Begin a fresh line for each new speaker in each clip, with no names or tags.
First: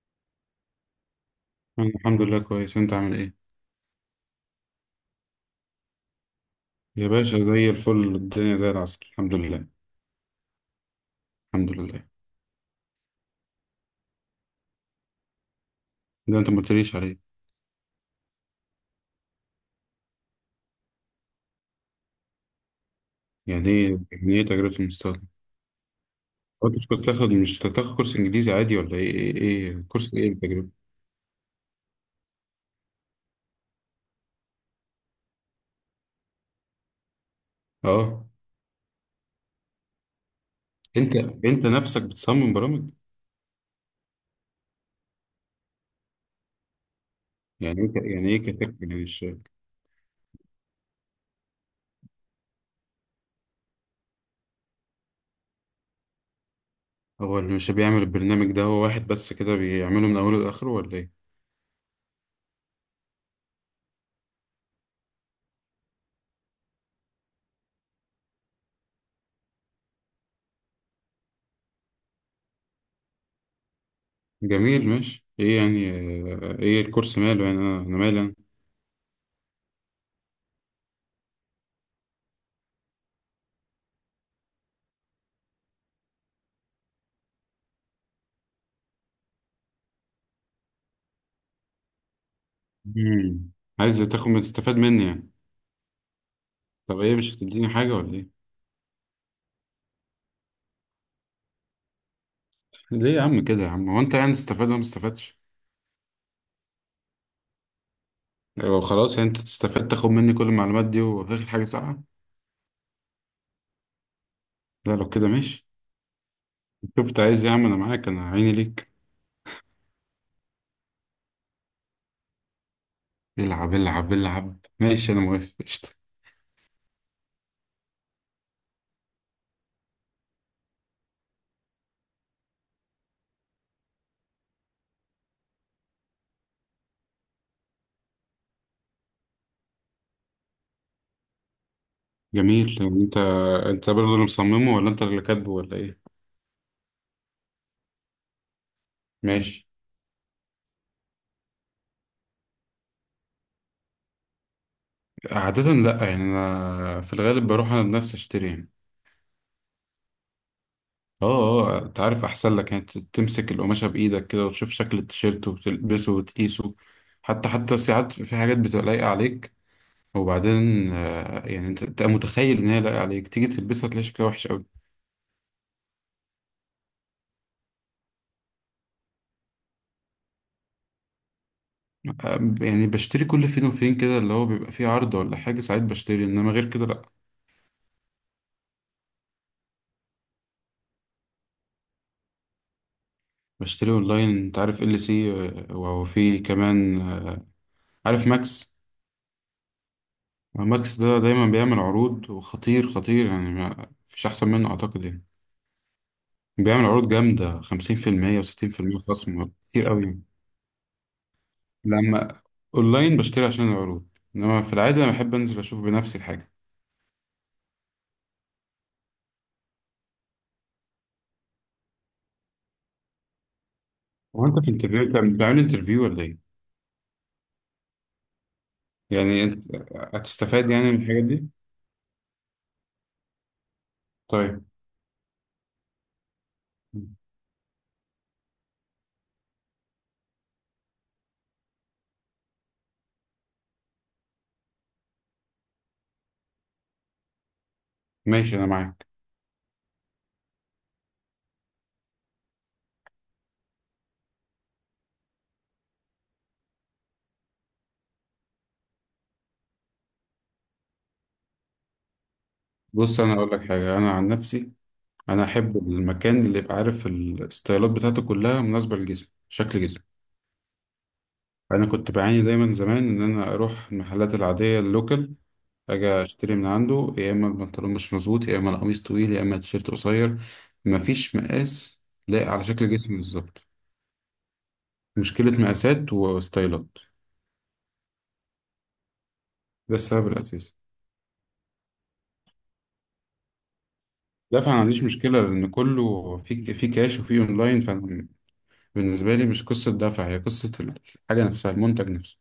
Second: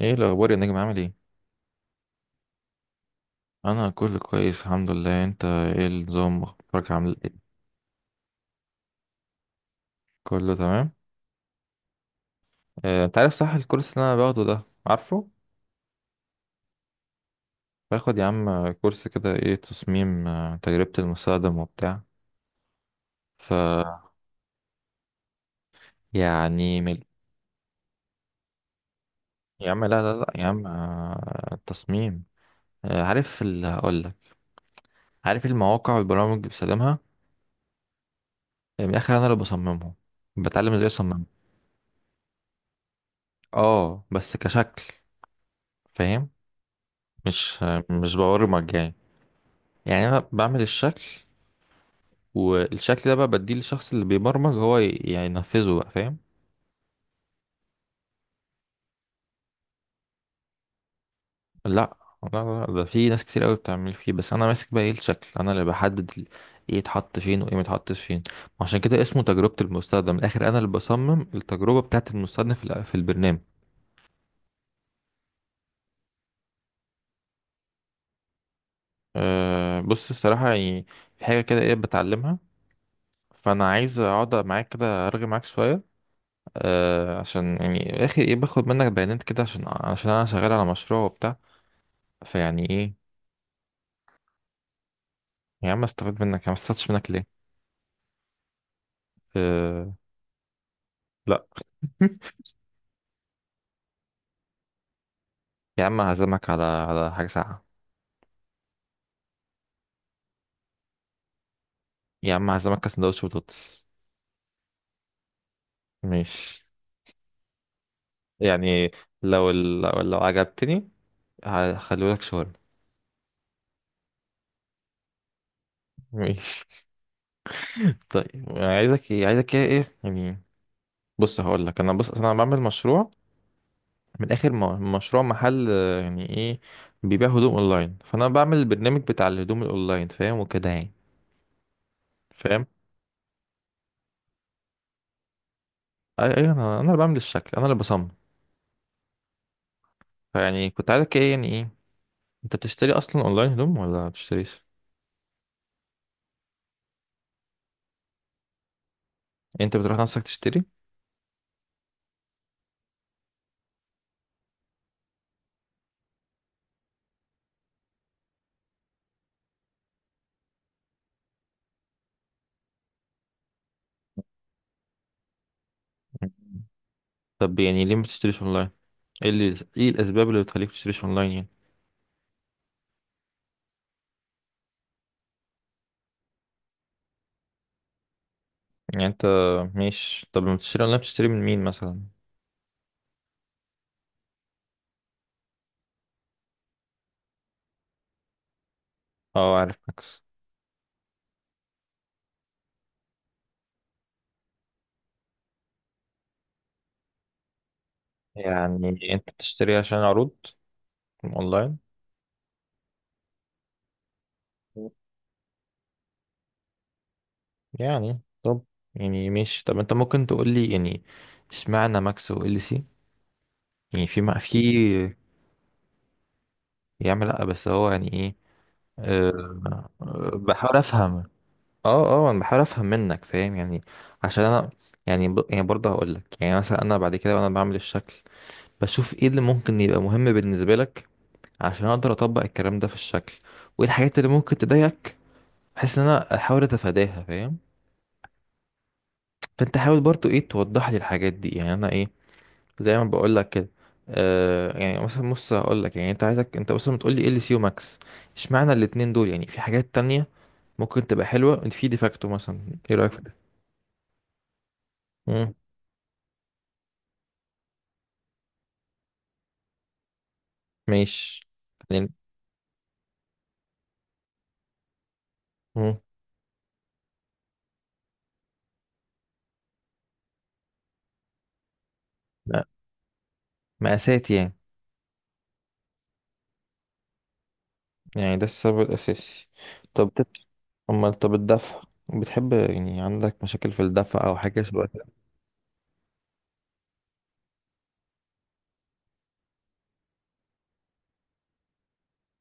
ايه الاخبار يا نجم، عامل ايه؟
أنا الحمد لله كويس. انت عامل ايه؟
انا كله كويس الحمد لله. انت ايه النظام، اخبارك،
يا
عامل
باشا،
ايه؟
زي الفل، الدنيا زي العسل، الحمد لله.
كله تمام.
الحمد لله.
انت عارف، صح؟ الكورس اللي انا باخده ده، عارفه؟
ده انت ما قلتليش عليه.
باخد يا عم كورس كده، ايه، تصميم، تجربة المستخدم وبتاع. ف
يعني ايه تجربة المستقبل؟ انت
يعني مل...
مش تاخد كورس انجليزي عادي ولا
يا عم،
إيه؟
لا لا
كورس ايه،
لا، يا عم،
التجربة؟
تصميم. عارف اللي هقول لك. عارف المواقع والبرامج اللي بستخدمها.
اه،
من الاخر انا اللي بصممهم. بتعلم ازاي
انت
اصمم.
انت نفسك بتصمم برامج؟
اه، بس كشكل. فاهم. مش آه، مش
يعني ايه
ببرمج
كاتب
يعني.
يعني مش...
يعني انا بعمل الشكل، والشكل ده بقى بديه للشخص اللي بيبرمج، هو يعني ينفذه بقى، فاهم؟
هو اللي مش بيعمل البرنامج ده، هو واحد بس كده بيعمله من اوله لاخره ولا ايه؟
لا لا لا لا، ده في ناس كتير قوي بتعمل فيه، بس انا ماسك بقى، ايه الشكل، انا اللي بحدد ايه يتحط فين وايه ما يتحطش فين. عشان كده اسمه تجربة المستخدم. من الاخر انا اللي بصمم التجربة بتاعة المستخدم في البرنامج.
جميل، ماشي، ايه يعني؟ ايه الكورس ماله يعني؟ أنا مالي انا.
بص الصراحة يعني، في حاجة كده ايه بتعلمها، فانا عايز اقعد معاك كده ارغي معاك شوية. عشان يعني يا اخي، ايه، باخد منك بيانات كده، عشان انا شغال على مشروع وبتاع، فيعني ايه؟
مم. عايز تاخد تستفاد مني يعني؟
يا عم استفاد منك، يا عم، استفدتش
طب
منك
ايه، مش
ليه؟
هتديني حاجة ولا ايه؟
أه... لا.
ليه يا عم كده يا عم؟ هو انت يعني تستفاد ولا ما استفادش؟
يا عم هعزمك على حاجة ساقعة.
يعني لو خلاص، يعني انت تستفاد تاخد مني كل المعلومات دي وفي الاخر حاجة ساقعة؟
يا عم هعزمك على سندوتش بطاطس.
لا، لو كده ماشي.
مش
شوف انت عايز ايه يا عم، انا معاك، انا عيني
يعني
ليك.
لو ال... لو لو عجبتني، هخليهولك شاورما.
العب، العب، العب، ماشي، انا موافق، قشطة.
ماشي. طيب، عايزك ايه، ايه يعني؟ بص هقول لك، انا بص انا بعمل مشروع، من اخر مشروع محل، يعني ايه، بيبيع هدوم اونلاين. فانا بعمل البرنامج بتاع الهدوم الاونلاين، فاهم وكده يعني. فاهم.
جميل، يعني انت برضه اللي مصممه ولا انت اللي كاتبه ولا ايه؟
اي، انا اللي بعمل الشكل، انا اللي بصمم.
ماشي.
فيعني كنت عايزك ايه، يعني ايه، انت بتشتري اصلا اونلاين هدوم ولا ما بتشتريش؟
عادة لا، يعني انا في الغالب بروح انا بنفسي اشتري يعني.
يعني انت بتروح نفسك تشتري.
اه، اه، انت عارف احسن لك، يعني تمسك القماشة بايدك كده وتشوف شكل التيشيرت وتلبسه وتقيسه. حتى ساعات في حاجات بتبقى لايقة عليك. وبعدين يعني انت تبقى متخيل ان هي لايقة عليك، تيجي تلبسها تلاقي شكلها وحش قوي.
طب يعني ليه ما بتشتريش اونلاين؟ ايه الاسباب اللي بتخليك تشتريش اونلاين يعني؟
يعني بشتري كل فين وفين كده، اللي هو بيبقى فيه عرض ولا حاجة، ساعات بشتري، انما غير كده لا.
يعني انت، مش طب لما بتشتري اونلاين بتشتري من مين مثلا؟
بشتري اونلاين، انت عارف ال سي. وفي كمان، عارف ماكس.
اه، عارف ماكس.
ماكس ده دايما بيعمل عروض وخطير خطير، يعني ما فيش احسن منه اعتقد يعني. بيعمل عروض جامدة، 50%
يعني
و60%
انت
خصم،
بتشتري
كتير
عشان
قوي.
عروض اونلاين
لما أونلاين بشتري عشان العروض. إنما في العادة أنا بحب أنزل أشوف بنفسي الحاجة.
يعني؟ طب، يعني مش طب انت ممكن تقول لي يعني، اشمعنى ماكس و ال سي؟ يعني في ما
هو
في.
أنت في انترفيو؟ أنت بتعمل انترفيو ولا إيه؟
يا عم لا، بس هو يعني ايه،
يعني أنت
أه... آه،
هتستفاد
بحاول
يعني من
افهم.
الحاجات دي؟
اه اه، انا بحاول افهم منك، فاهم يعني، عشان
طيب،
انا، يعني برضه هقول لك، يعني مثلا انا بعد كده وانا بعمل الشكل، بشوف ايه اللي ممكن يبقى مهم بالنسبه لك، عشان اقدر اطبق الكلام ده في الشكل، وايه الحاجات اللي ممكن تضايقك، بحيث ان انا احاول اتفاداها، فاهم؟
ماشي، أنا معاك.
فانت حاول برضه، ايه، توضح لي الحاجات دي يعني، انا ايه، زي ما بقول لك كده. يعني مثلا، بص هقول لك، يعني انت عايزك، انت مثلا بتقول لي ال سي وماكس، اشمعنى الاتنين دول؟ يعني في حاجات تانية ممكن تبقى حلوه، في ديفاكتو مثلا، ايه رايك في
بص، أنا أقول لك حاجة، أنا عن نفسي، أنا
ده؟
أحب المكان اللي يبقى عارف الستايلات بتاعته كلها مناسبة لجسمي، شكل جسمي.
ماشي
أنا
يعني.
كنت بعاني دايما زمان إن أنا أروح المحلات العادية، اللوكال،
مم.
اجي اشتري من عنده، يا اما البنطلون مش مظبوط، يا اما القميص طويل، يا اما التيشيرت قصير، مفيش مقاس لايق على
لا،
شكل جسمي بالظبط.
مقاسات يعني.
مشكلة مقاسات وستايلات.
يعني ده السبب الأساسي.
ده
طب
السبب
بت-
الأساسي.
أمال طب الدفع، بتحب يعني عندك مشاكل في الدفع أو
لا،
حاجة
فأنا ما
شبه
عنديش
كده؟
مشكلة لأن كله في كاش وفي أونلاين، فأنا بالنسبة لي مش قصة دفع، هي قصة الحاجة نفسها، المنتج نفسه.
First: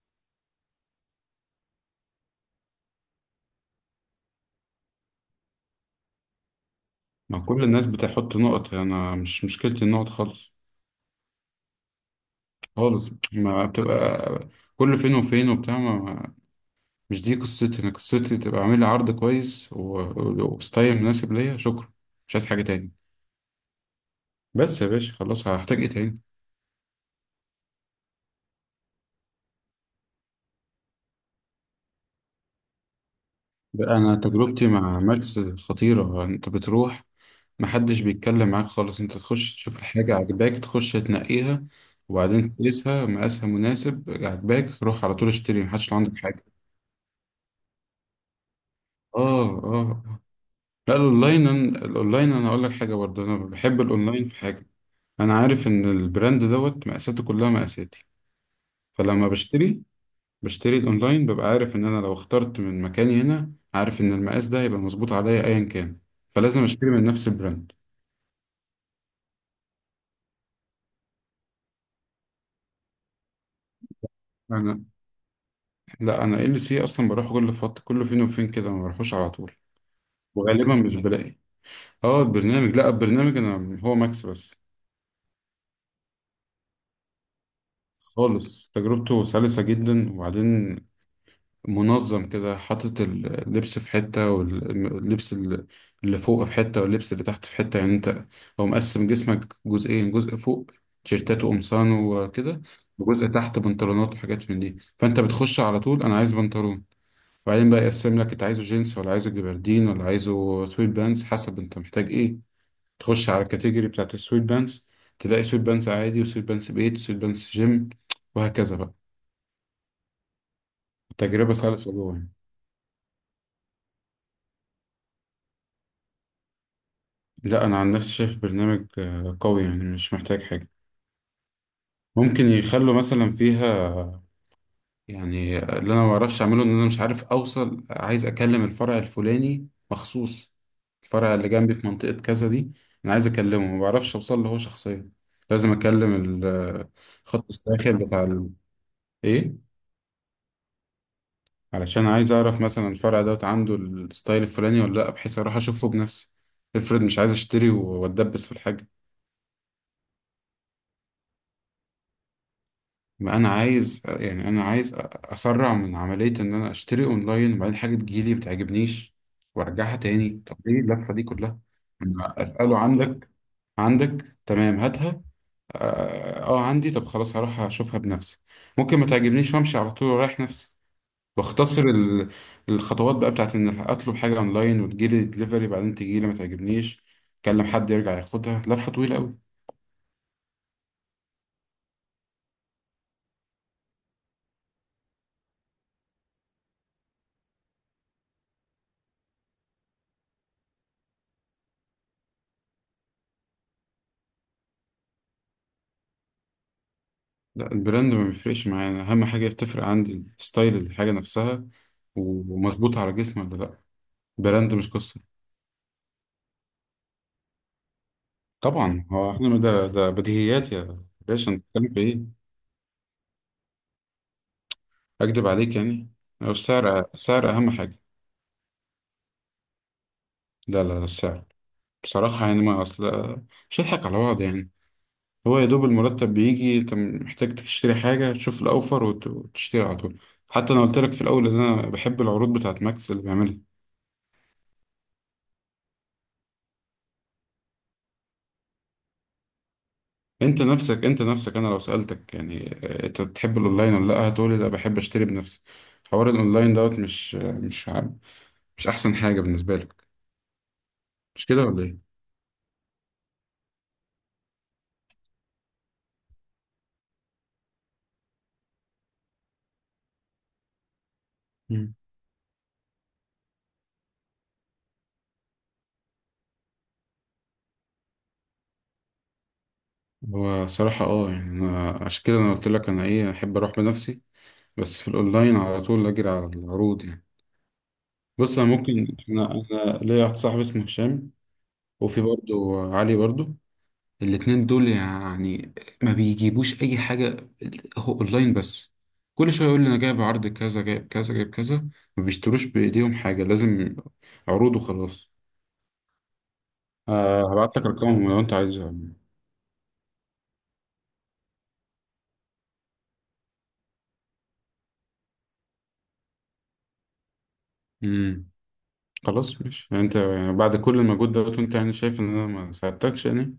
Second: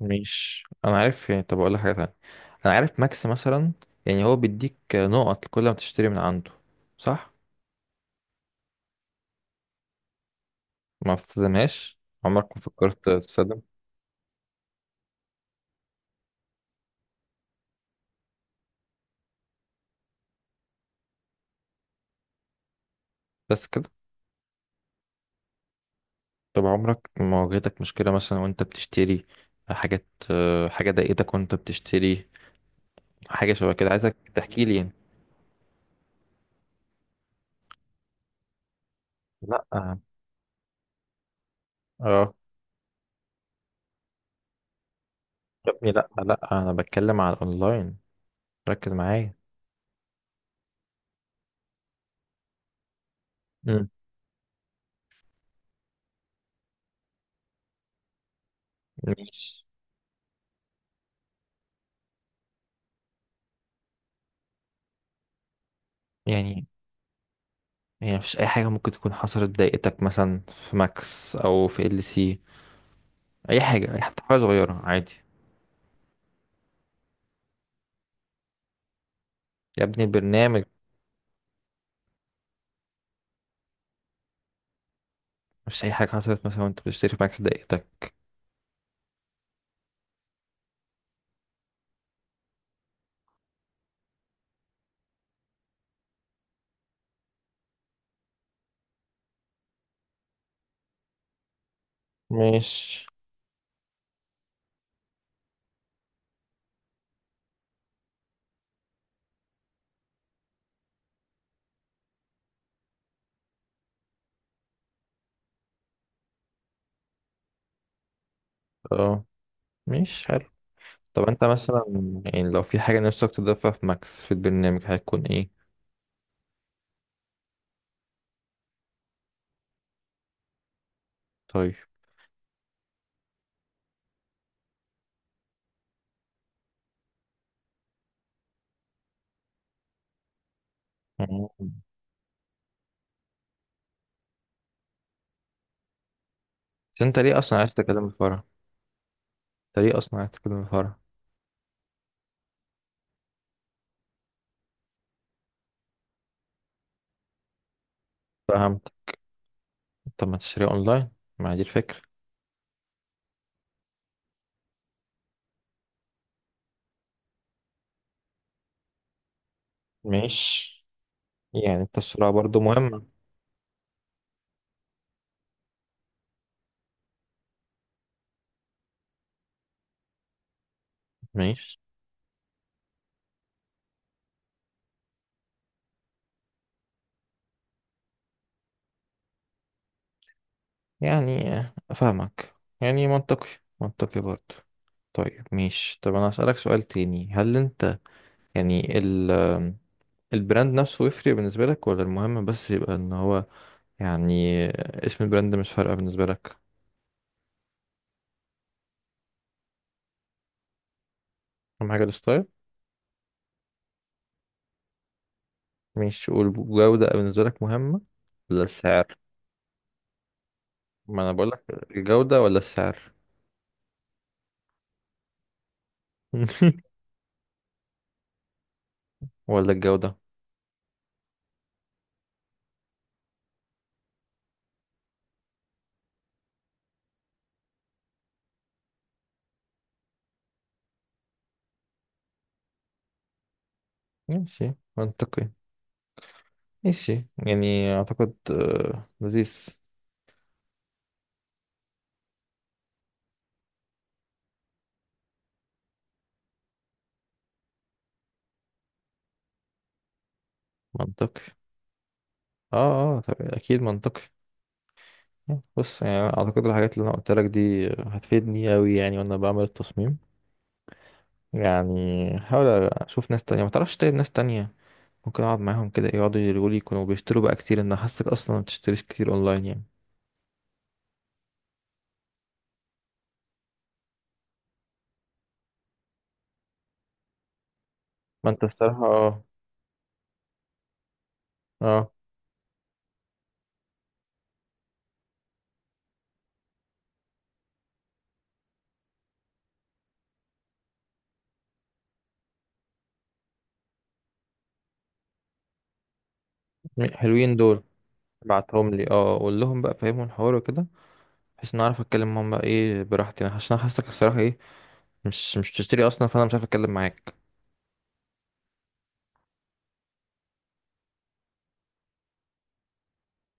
مش أنا عارف يعني. طب أقول لك حاجة تانية، أنا عارف ماكس مثلا، يعني هو بيديك نقط كل ما تشتري من عنده، صح؟
ما كل الناس بتحط نقط، أنا مش مشكلتي النقط خالص.
ما بتستخدمهاش؟ عمرك ما فكرت
خالص،
تستخدم؟
ما بتبقى كل فين وفين وبتاع ما... مش دي قصتي، انا قصتي تبقى عامل لي عرض كويس وستايل مناسب ليا، شكرا. مش عايز حاجه تاني.
بس كده.
بس يا باشا، خلاص، هحتاج ايه تاني؟
طب عمرك ما واجهتك مشكلة مثلا وأنت بتشتري حاجات، حاجة ضايقتك وأنت بتشتري، حاجة شبه كده،
بقى انا
عايزك تحكي
تجربتي
لي يعني.
مع ماكس خطيره. انت بتروح، محدش بيتكلم معاك خالص، انت تخش
لا.
تشوف الحاجه عجباك، تخش تنقيها،
اه.
وبعدين تقيسها مقاسها مناسب عجباك، روح على طول اشتري،
يا
محدش
ابني
لو
لا
عندك حاجه.
لا، انا بتكلم على الاونلاين، ركز معايا.
اه، اه، آه. لا، الاونلاين، الاونلاين انا اقول لك حاجه برضه، انا بحب
امم.
الاونلاين في حاجه. انا عارف ان البراند دوت مقاساته كلها مقاساتي، فلما
مش
بشتري الاونلاين، ببقى عارف ان انا لو اخترت من مكاني هنا، عارف ان المقاس ده هيبقى مظبوط عليا ايا كان. فلازم
يعني،
اشتري من نفس البراند.
يعني مفيش اي حاجه ممكن تكون حصلت ضايقتك مثلا في ماكس او في ال سي، اي، حتى حاجه صغيره،
انا
عادي.
لا، انا ال سي اصلا بروح كل فتره، كل فين وفين كده، ما بروحوش على طول،
يا ابني البرنامج،
وغالبا مش بلاقي. اه البرنامج لا، البرنامج انا هو ماكس بس.
مش اي حاجه حصلت مثلا وانت بتشتري في ماكس ضايقتك؟
خالص، تجربته سلسه جدا. وبعدين منظم كده، حاطط اللبس في حتة، واللبس اللي فوق في حتة، واللبس اللي تحت في حتة. يعني انت، هو مقسم جسمك جزئين، جزء فوق تيشيرتات وقمصان وكده،
مش
وجزء تحت بنطلونات وحاجات من دي. فانت بتخش على طول، انا عايز بنطلون، وبعدين بقى يقسم لك انت عايزه جينز ولا عايزه جبردين ولا عايزه سويت بانز، حسب انت محتاج ايه. تخش على الكاتيجوري بتاعت السويت بانز، تلاقي سويت بانز عادي، وسويت بانز بيت، وسويت بانز جيم، وهكذا بقى.
اه. مش حلو. طب انت
تجربة
مثلا،
سلسة جوه يعني.
يعني لو في حاجه نفسك تضيفها في ماكس في البرنامج هتكون ايه؟
لا، انا عن نفسي شايف برنامج قوي يعني، مش محتاج حاجه.
طيب.
ممكن يخلوا مثلا فيها، يعني اللي انا ما بعرفش اعمله ان انا مش عارف اوصل. عايز اكلم الفرع الفلاني مخصوص، الفرع اللي جنبي
مم.
في منطقه كذا دي. انا عايز اكلمه، ما بعرفش اوصل له هو شخصيا. لازم اكلم
بس انت ليه
الخط
اصلا عايز
الساخن
تكلم
بتاع
الفرع؟
ال... ايه.
انت ليه اصلا عايز تكلم الفرع؟
علشان عايز اعرف مثلا الفرع دوت عنده الستايل الفلاني ولا لا، بحيث اروح اشوفه بنفسي. افرض مش عايز اشتري واتدبس في
فاهم.
الحاجه.
طب ما تشتريها اونلاين؟ ما دي الفكرة.
ما انا عايز، يعني انا عايز اسرع من عمليه ان انا اشتري اونلاين وبعدين حاجه تجيلي ما تعجبنيش وارجعها تاني. طب ليه
ماشي.
اللفه دي كلها؟
يعني التسرع
أنا
برضو
اساله
مهم.
عندك تمام، هاتها. اه، عندي؟ طب خلاص، هروح اشوفها بنفسي. ممكن ما تعجبنيش وامشي على طول ورايح نفسي.
ماشي
واختصر الخطوات بقى بتاعت ان اطلب حاجه اونلاين وتجيلي دليفري، بعدين تجيلي ما تعجبنيش، اكلم حد يرجع ياخدها، لفه طويله قوي.
يعني، افهمك، يعني منطقي، منطقي برضو. طيب ماشي. طب انا هسألك سؤال تاني، هل انت يعني البراند نفسه يفرق بالنسبة لك، ولا المهم بس يبقى ان هو يعني اسم البراند مش فارقة بالنسبة لك؟
لا، البراند ما بيفرقش معايا. أنا اهم حاجه بتفرق عندي ستايل الحاجه نفسها
اهم حاجة الستايل؟
ومظبوطه على جسمي ولا لا، براند مش قصه.
مش والجودة بالنسبة لك مهمة، ولا
طبعا،
السعر؟
هو احنا ده بديهيات يا
ما انا
باشا، انت
بقولك،
بتتكلم في ايه؟
الجودة ولا السعر؟
اكدب عليك يعني؟ هو السعر اهم حاجه.
ولا الجودة.
لا، لا، لا، السعر. بصراحه يعني، ما اصل مش هضحك على بعض يعني. هو يا دوب المرتب بيجي، انت محتاج تشتري حاجه، تشوف الاوفر وتشتري على طول. حتى انا قلت لك في الاول ان انا بحب العروض بتاعت ماكس اللي بيعملها.
ماشي منطقي. ماشي يعني اعتقد لذيذ.
انت نفسك انا لو سألتك يعني انت بتحب الاونلاين ولا لا، هتقولي لا، بحب اشتري بنفسي. حوار الاونلاين دوت مش مش احسن حاجة بالنسبة لك.
منطقي.
مش كده ولا ايه؟
اه اه، طب اكيد منطقي. بص يعني اعتقد الحاجات اللي انا قلت لك دي هتفيدني اوي يعني وانا بعمل التصميم.
مم.
يعني هحاول اشوف ناس تانية، ما تعرفش طيب ناس تانية ممكن اقعد معاهم كده، يقعدوا يقولوا لي، يكونوا بيشتروا بقى كتير، ان حاسك اصلا ما بتشتريش كتير اونلاين يعني.
هو صراحة اه، يعني انا عشان كده انا قلت لك انا ايه احب اروح بنفسي. بس في الاونلاين على طول اجري على العروض يعني.
ما
بص،
انت
انا
الصراحة
ممكن
اه.
انا انا ليا واحد صاحبي اسمه هشام،
اه.
وفي برضه علي برضه. الاتنين دول يعني ما بيجيبوش اي حاجة، هو اونلاين بس. كل شوية يقول لي انا جايب عرض كذا، جايب كذا، جايب كذا. ما بيشتروش بايديهم حاجة، لازم عروض وخلاص. آه،
حلوين
هبعت
دول،
لك ارقامهم لو انت
ابعتهم
عايزها.
لي، اه قول لهم بقى، فهمهم الحوار وكده، بحيث ان اعرف اتكلم معاهم بقى، ايه براحتي انا، عشان أنا حاسك الصراحة، ايه، مش تشتري اصلا، فانا مش عارف اتكلم معاك.
امم خلاص ماشي، يعني انت يعني بعد كل المجهود ده وانت يعني شايف ان انا ما ساعدتكش يعني.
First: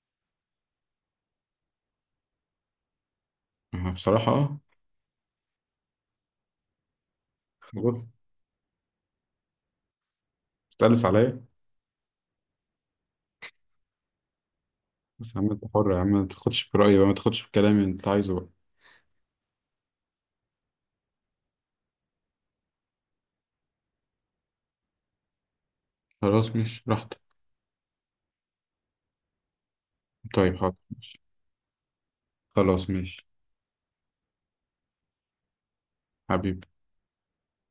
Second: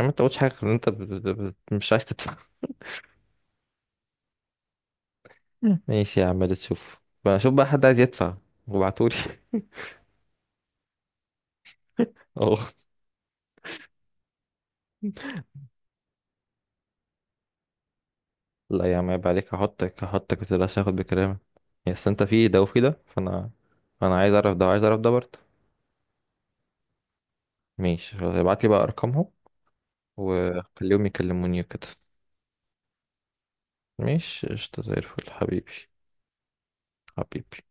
ما انت قلتش حاجه غير ان انت مش عايز تدفع.
بصراحة اه.
مم. ماشي يا عم، اللي تشوف، بشوف بقى حد عايز
خلاص.
يدفع وابعتولي.
تقلس عليا.
اه.
بس يا عم، انت حر يا عم، ما تاخدش برأيي بقى، ما تاخدش بكلامي، انت عايزه بقى.
لا يا عم عيب عليك، هحطك ما تقلقش، هاخد بكلامك. يا اصل انت في ده وفي ده، فانا انا عايز اعرف ده وعايز اعرف ده برضه.
خلاص، ماشي براحتك.
ماشي خلاص، ابعت لي بقى ارقامهم
طيب، حاضر،
وخليهم
ماشي.
يكلموني وكده.
خلاص ماشي.
ماشي قشطة زي الفل حبيبي.
حبيبي.
حبيبي.